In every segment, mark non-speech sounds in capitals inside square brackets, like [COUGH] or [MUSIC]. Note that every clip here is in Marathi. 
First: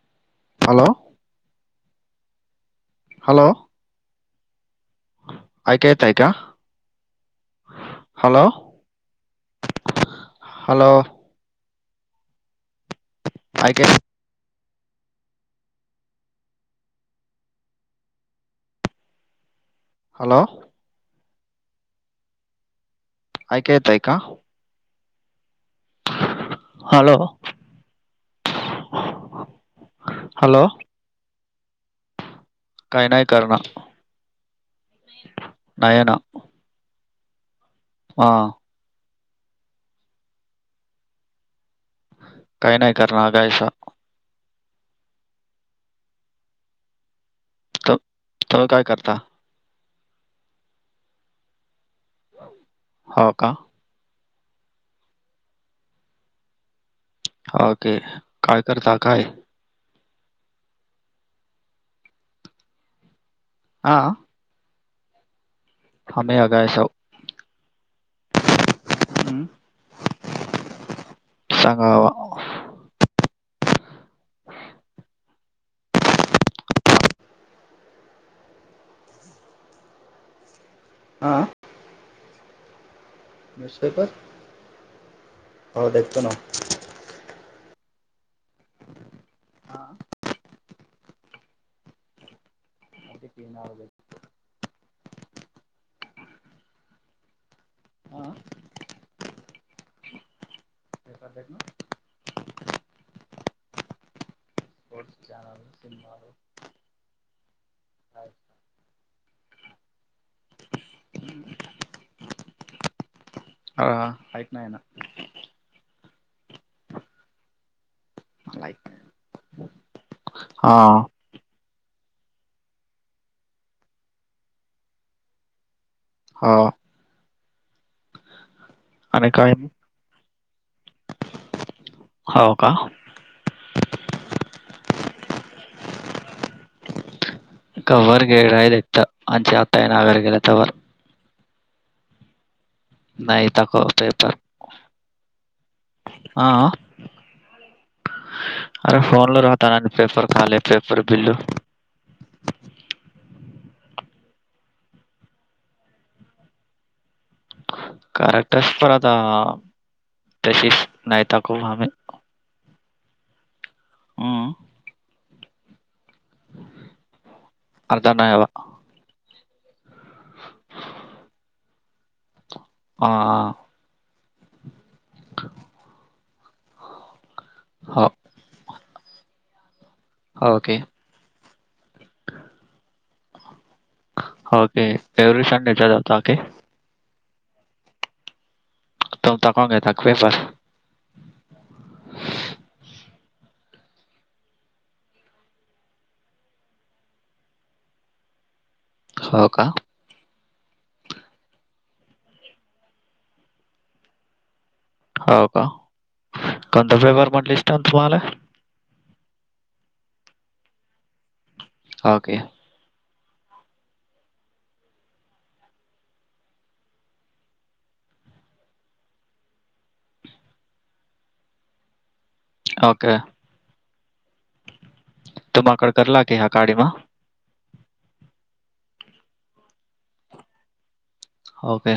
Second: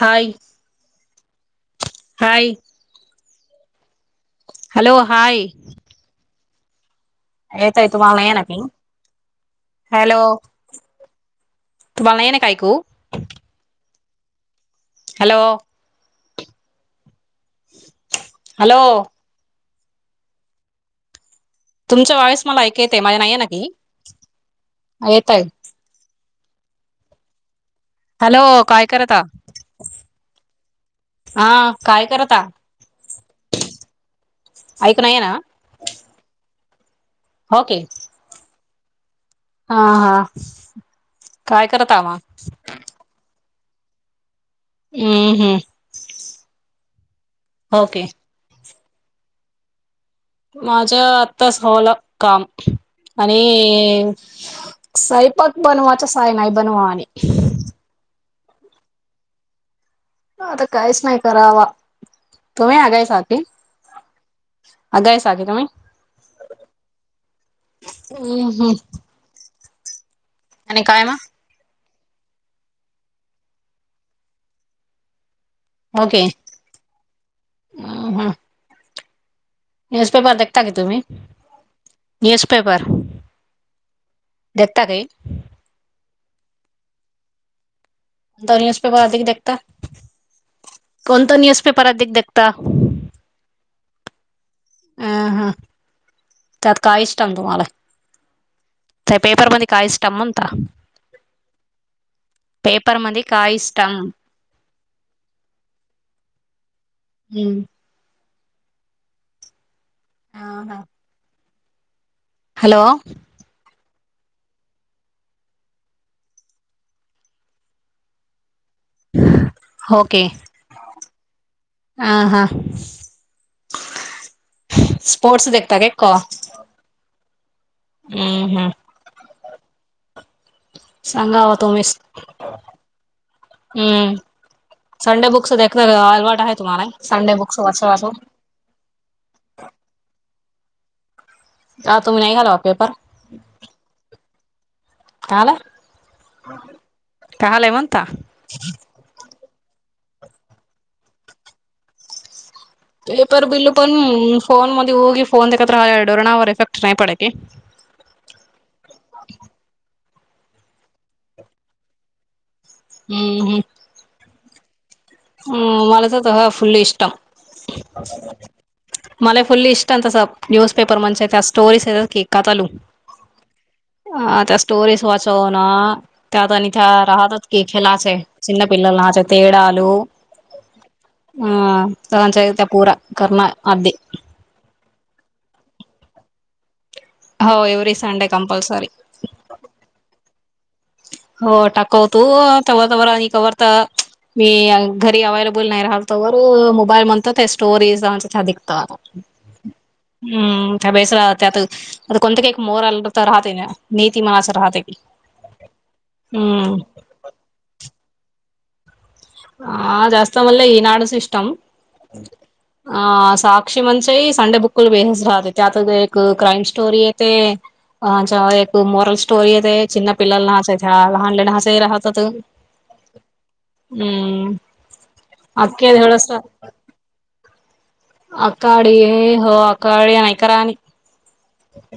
हाय hello hi hello hello hi ऐका येतय का? येताय का तुम्ही हॅलो नक्की नकी हॅलो हॅलो तुम्हाला नाहीय ना कायकू [UNINTELLIGIBLE] का काे [UNINTELLIGIBLE] हॅलो हॅलो हॅलो तुमच्या वॉईस मला ऐकेत आहे माझ्या नाही [UNINTELLIGIBLE] ऐकायला येतं का? येतय. हॅलो हॅलो काय करता. हॅलो हा काय करता काही नाही करणार. ऐक नाही ना नाही ये ना ओके हा हा हा. काय करत आ? काही नाही करणार. हम्म हम्म तर ओके तुम्ही काय करता? माझ्यआत्ताच आवरलं काम हो का स्वयंपाक बनवायचा काही नाही बनवायचं हा ओके काय काय करतात. आता काहीच नाही करायचं तुम्ही तुम्ही आले संग हां अगाय साग त [UNINTELLIGIBLE] हम अगायस [UNINTELLIGIBLE] ह हम हम्म आणि काय म सांगावा ह ओके न्यूज पेपर देता का तुम्ही [UNINTELLIGIBLE] आ न्यूज पेपर न्यूज पेपर देता का? हो देतो ना. द नस पे बधिक देखता [INAUDIBLE] हां कोणता न्यूज पेपर अधिक देखता. न अ हा त्यात काळष्टांग तुम्हाला हा त्या पेपरमध्येध्ये काय म्हणता ते ना [UNINTELLIGIBLE] पपर मामध्ये काय इस्म [UNINTELLIGIBLE] स्पर्ट जाणार तिणार [UNINTELLIGIBLE] हम्म हा ह हम् हॅलो हा ऐक नाही ना ला होके अह हा स्पोर्टस देखता का क हा हम् हम आणिने काय सांगावा तुमच हो का हम्म संडे बुक्स देणार अलवाट आहे तुम्हाला संडे बुक्स वाचव वाचव हे आहे आमच्या आत्ता या नागर गेला त्यावर आा तुम्ही नाही घाल पेपर नाही तक पेपर तला तले म्हंत अरे फोनलाो राता ना पेपर खाली पेपर बिल्लू पेपर बिल पण फोन मध्येेऊगी फोन ते एकत्र डोरणावर इफेक्ट नाही पड की करेक्टस पण आता तशीच नाहीता खूप आम हम्म हम हं हम् मला तर त ह फुल् इष्टम अर्धा नाही हवा मला फुल्ली इष्ट आहे तस न्यूजपेपर म्हणे त्या स्टोरीज क काातलू ह ह ह त्या स्टोरेज वाचव ना त्यात आणि त्या राहतच एकके लाच हो चन पिल्लला लाच तेडू ओके हम तलानचालत पूरा करर्मा अधदी ओके एव्हरी संडे च होता ओके हो एवरी सडे कमपलसरी तुम तक घे तक वेपर हो टाकवतू तवर तवर आणि कवररता मी घरी अवलेबल नाही राहलतो व मोबाईल म्हणतो ते स्टोरीजच्या छ दिघत होका हम्म त्या बेसर आता कोणत कायक मोरलत राहते ना नीती माना अस राहते क हो का कोणता पेपर म्हटलंसान तुम्हाला ह जास्त मले ह नाडच इस्म ओके. अ साक्षी मनचे. [UNINTELLIGIBLE] ओके. हम्म. अखे एवढ [UNINTELLIGIBLE] [UNINTELLIGIBLE] हो काे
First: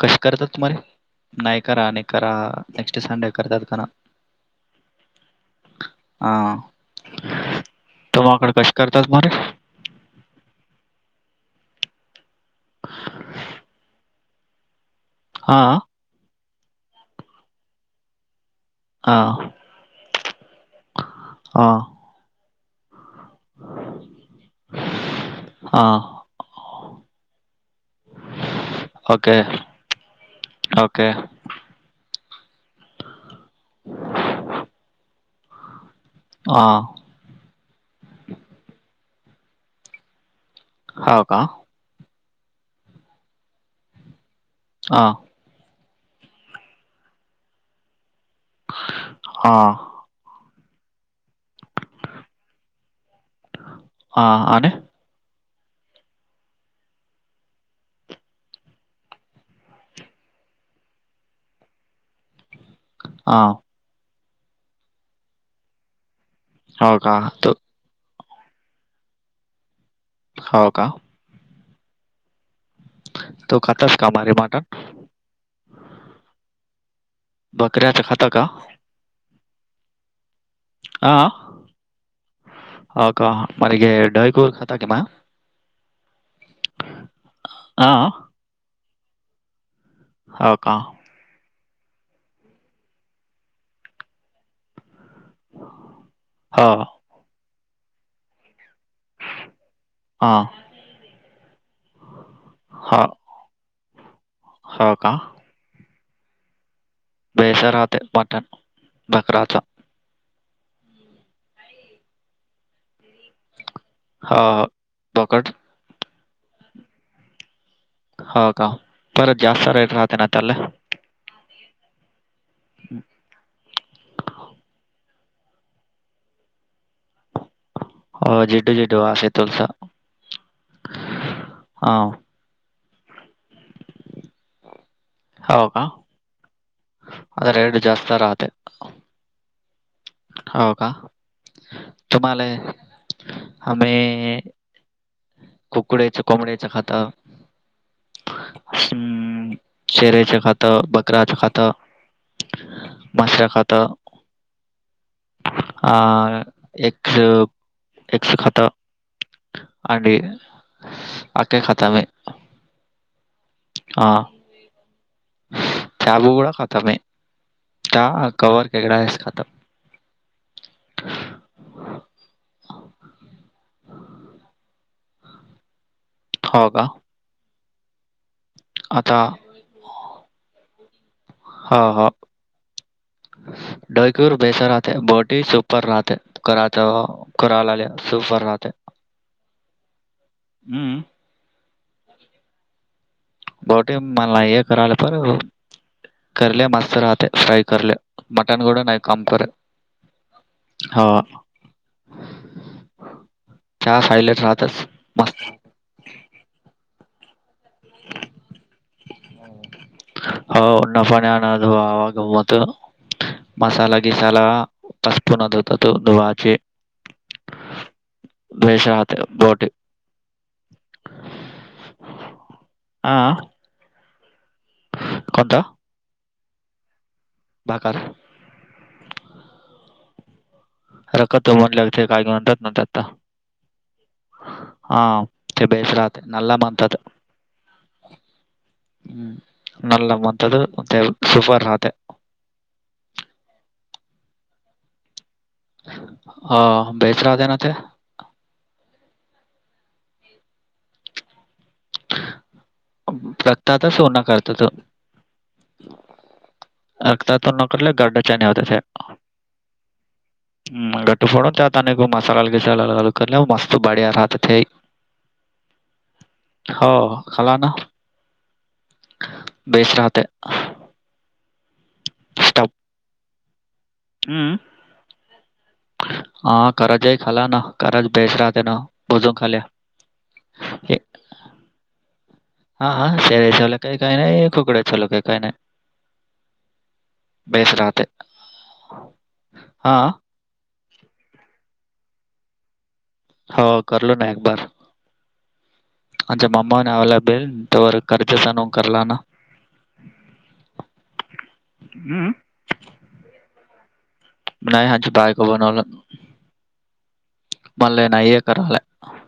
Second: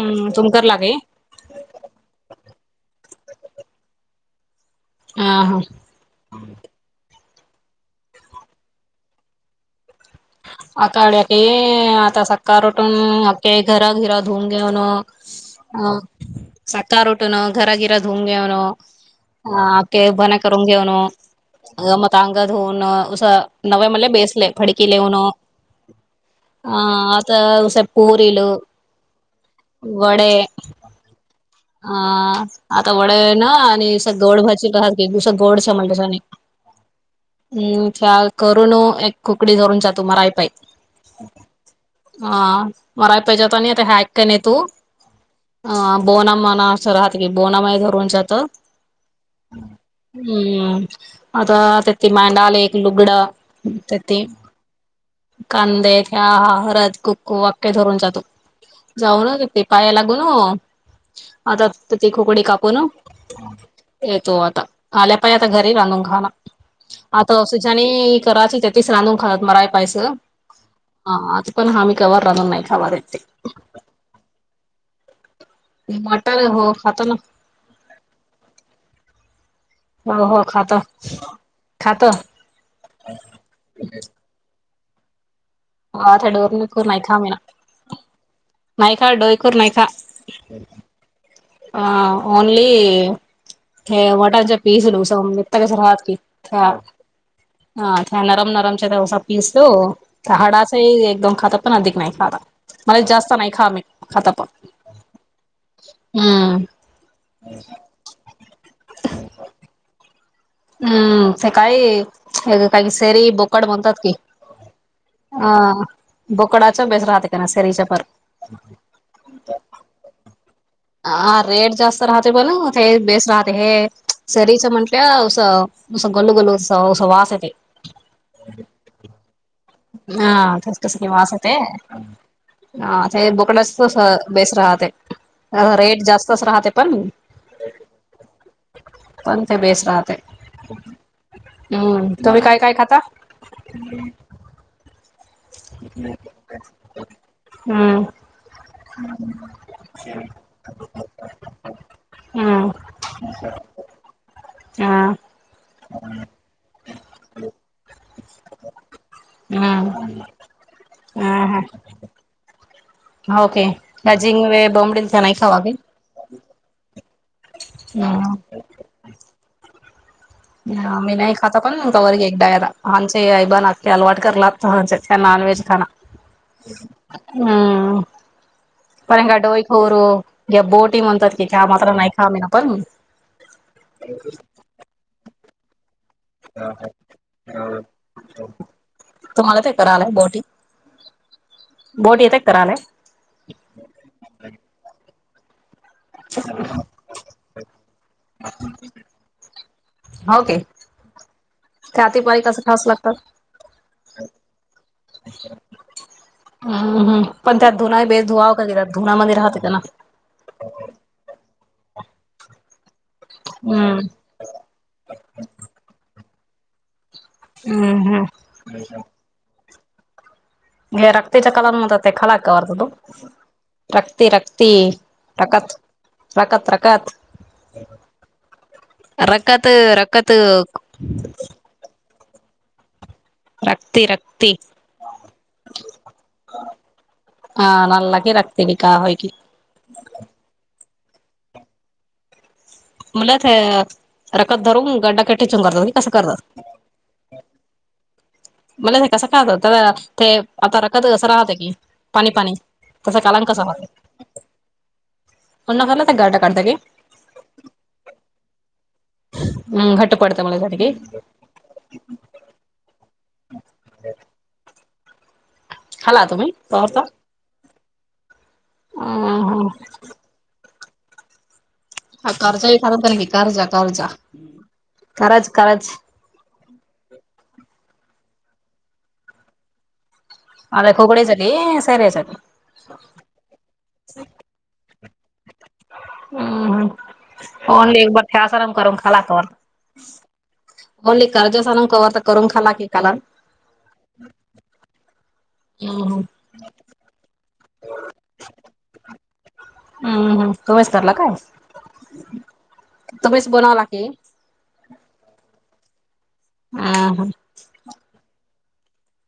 कशी करतात तुमकर तुमारी. लागे नाही करा नाही करा नेक्स्ट संडे करतात का. आ हा हा तमकडे कसे करतात मर अकाड आता सका रोटून अके घरा घिरा धुऊन घेऊन. हा अ सकाार उटन घर गिरा धुंग्यावनो हां हा [UNINTELLIGIBLE] [UNINTELLIGIBLE] हा. ह आता. पोरील ओके वडे ओके. [UNINTELLIGIBLE] आणि गोड भाजी पाहाती दुस गोड समलसाने. हा हम्म त्या करून एक खुकडी धरून ज तू मारय पाई. हो का. हा मरा पाहिजे होता आणि आता हॅक का नाही तू. हां. अ बोनामणा असं राहत की बोनामाही धरून जात. हा. हम्म आता त्या ते मांडाले एक लुगडं. ह ते आर. कांदे ह हा हरद कुक्कू वाक्य धरून जातो. जाऊनच ते पाया लागून. आता ती खोकडी कापू ना. हां. येतो आता आल्या पाहि आता घरी रा आणून खाण हो का तू आताज आणि कराच त्या तेच राांधून खातात मलाय पायसं हो का. हा आता पण हमी कावार रानून नाही खवार येते. तू कतास कामाारी म. मटर हो आता ना. बकऱ्याचं खातं का. हो हो खातो हा खातो का मला ग. कोर खाता केमा. आ दोणी खर नायका म हा नायका दो खर नायका. हो का अह ओनली. हे वटर पीस लू सता कस राहात की. हो हा [UNINTELLIGIBLE] एकदम खाता पण अधिक नाही खात मला हो जास्त नाही खा मी खाता पण. हो का हम्म. बेसराात मटन बक्रचा हम्म ते काय हे काही शेरी बोकड बनतात हो हो. बोकड ह बोकडाच बेस राहत का ना सरीच्यापार हो का परत जास्त रेट राहते ना त्याला हा रेट जास्त राहते बण ते बेस राहते हे सरीच म्हंटलं स गल् गल्ल सस वासते हो जेडू जेडू आ स तोलस हा तस् स कि वासते हां. हा ते बोकड्याच बेस राहते रेट जास्तच राहते पण. आ्रेड जास्त तराह. पणथ बेस राहात. हो का? हम्म तुम्ही तुम्हाला काय काय खाता. [UNINTELLIGIBLE] हम्म चेहरेचा खाता बकरया चा खाता हम्म माशरा खाता. हम. अ एक एकश खाता. हम् हम् आखे हम. खाता मी. [UNINTELLIGIBLE] चाबू क खातम आहे चहा कववर केगडा आहेस खातम. मी नाही खाताकण इकववर ए एकगडायदा हंचे अई बाबा नाक्की अलवाट करलां नानवज खा. [INAUDIBLE] हम्म आता पंगडेोय खर. या बोटी म्हणतात कि ख्या हो, मात्र हो. नाही खा म ना पण ते बोटी सुपर राहते कराात कराला लि सुपर राहते. तुम्हाला ते करालाय बोटी हम्. बोट येते कराले. बोटी मनलाे कले पर करले मस्त राहते फ्राई करले. मटन क ना कामपर होके त्या हतीपारी कस ठास लागतात. च फयलेट राहतच मस्त. हम्मम पण त्यात धुना बेस धुवावं का कि त्यात धुनामध्येध्ये राहते त्याना हो न पाणी आण आवा गमत मसाला हम्म गसाला कष्ट नातात द वाचेे हम्म हम्म द्वेषहात बोट. हे रक्तीच्या कलान म ते खलाक वरत हां. रक्ती रक्ती कोणता? प्रकत रकत रकत भाकर. रखत रखत तो म्हन ला काय म्हातता. रक्ती रक्ती हा ते बेस राहते नला बणतात. हा न लागे राखते क काय की नलमंत सूपर राहते. मला ते रखत धरून गड्डाक टेचून करतात की कसं अ, करतात. बेस रा दे ना ते. मला कसं खात तर ते आता रखत कसं राहतं की पाणी पाणी तसं कालान कसा लगताात होत सोना करता त पुन्हा खाला तर घट काढत की रखता त नकले गरडाच्या होता. हम घट्ट पडत मला जी नेक मसाला घसाला लालग करले मस्त बढिया राहात. खाला तुम्ही? हो तवरता खला ना बेच राहते. हा स्टफ कर्जाही खरत नी कर्जा कर्जा हम्म कराज कराज हा खरा जाई खाला ना खराच बेस राहते ना बोजून खालील्या. म खुगड सरी सैर सरी हा हा शेरे चला कायही काय नाही खुकड चल क काही काय नाही. हम्म बेस हम्म न एक बार खळास आराम कर खाकव हां. ओली कर्ज सनून कव तर करून खाला की काला हो करलो ना एक बार हो. त्यांच्या माममा नवला पर कर्जच न करला नाम हम्म तुम्हीच करला तमस बनवला की नाही हज बायक बनवला ह ह मला नये कराले आहे.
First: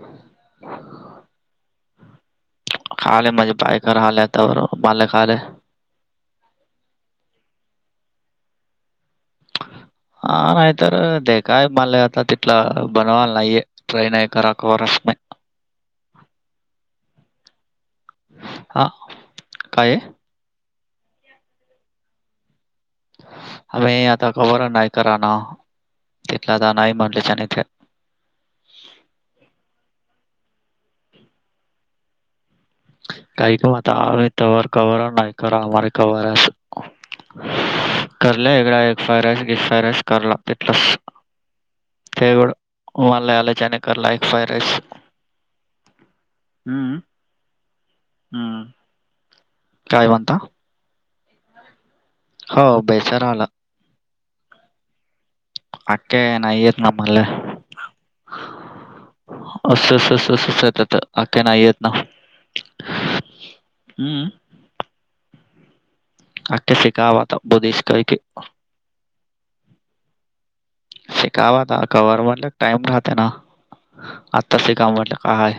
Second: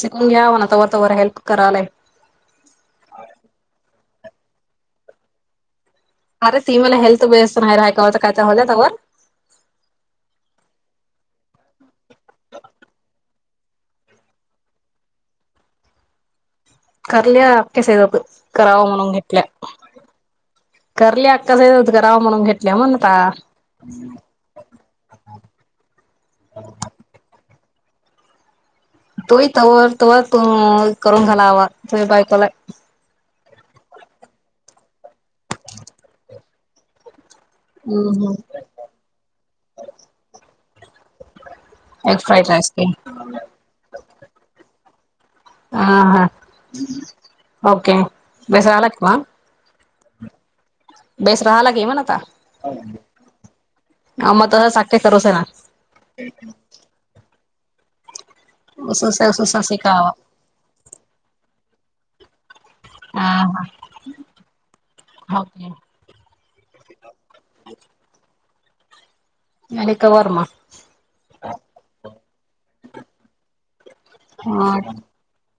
शिकून घ्या म्ह ना त तवर हेल्प करालाय. कालेय माझे बायक आलं आता मलाय का आलं. अरे ती मला हेल्थ बेस्ट नाही राहायकां कायचाल त्यावर हा नाही तरर दे कााय मले आता तिथला बनवाल नाहीये ट्रेन आहे करा अक वारस नाही कर्ल अक्या सात करावा हा म्हणून गटल्या काय आहे? करली अक्कास गराव म्हणून घेतल्या म्हण का आ आता खबर नाही कराना तिथला आता नाही म्हंटलेने तोही तवर त तू करून घाला हवा तो बायकोला काही क मत आम्ही तवर कवर नाही क आमे कवर आहे हम्म करल्या हम्म एगड एक फायरस गि फायरस करला तथलाच एग ते फ्राईड राईस की मला आलेचनेकर लाईक फार रेस ह हा ओके हम्म बेस राहला की मग काय म्हणता बेस राहाला के म्हण आता हो बेचारा आला. अ मग तस साखे सवस आहे ना आमला उससाससासिकावा त काही नाही येत ना हा ह हं. हो आख फेकावाता बुधेश का क अनिक वर्म शिकावा द कवर्ह म्हटलं टाइम राहते ना आता शिका म्हटलं काय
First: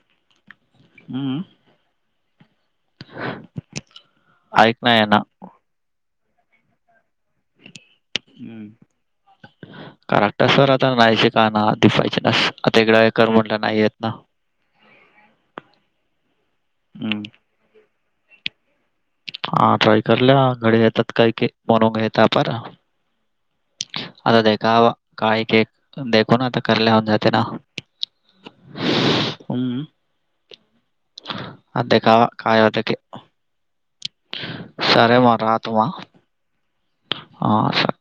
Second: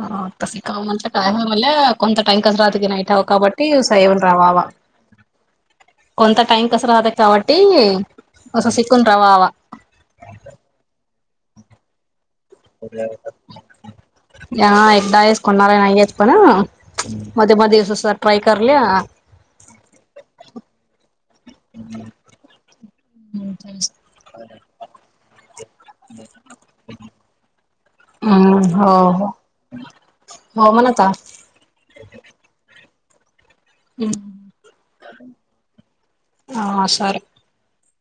ह शिका म्हणलं काय हं. मला कोणता टाइ कस राहत की नाही व काबटी सवड रावावा ऐक नाही आहे ना. कोंत टईम कसं रात काबटी कक्ट सर आता नाहीयचे का ना दिपायचे न तेगं कर म्हटलं नाहीय या एकदाास कोणा नाहीय येतच पण हं. मध्ये मध्ये दिवस ट्रय करली हा ट्राय करल्या घरी येतात काही बन येत पार ह् आता दे का काळी के देखो ना आता कल्या होन जाते ना हम्म हो हो म्हणाता अध कावा कायधक हम् सरे मा राहत मा हा सर हां सर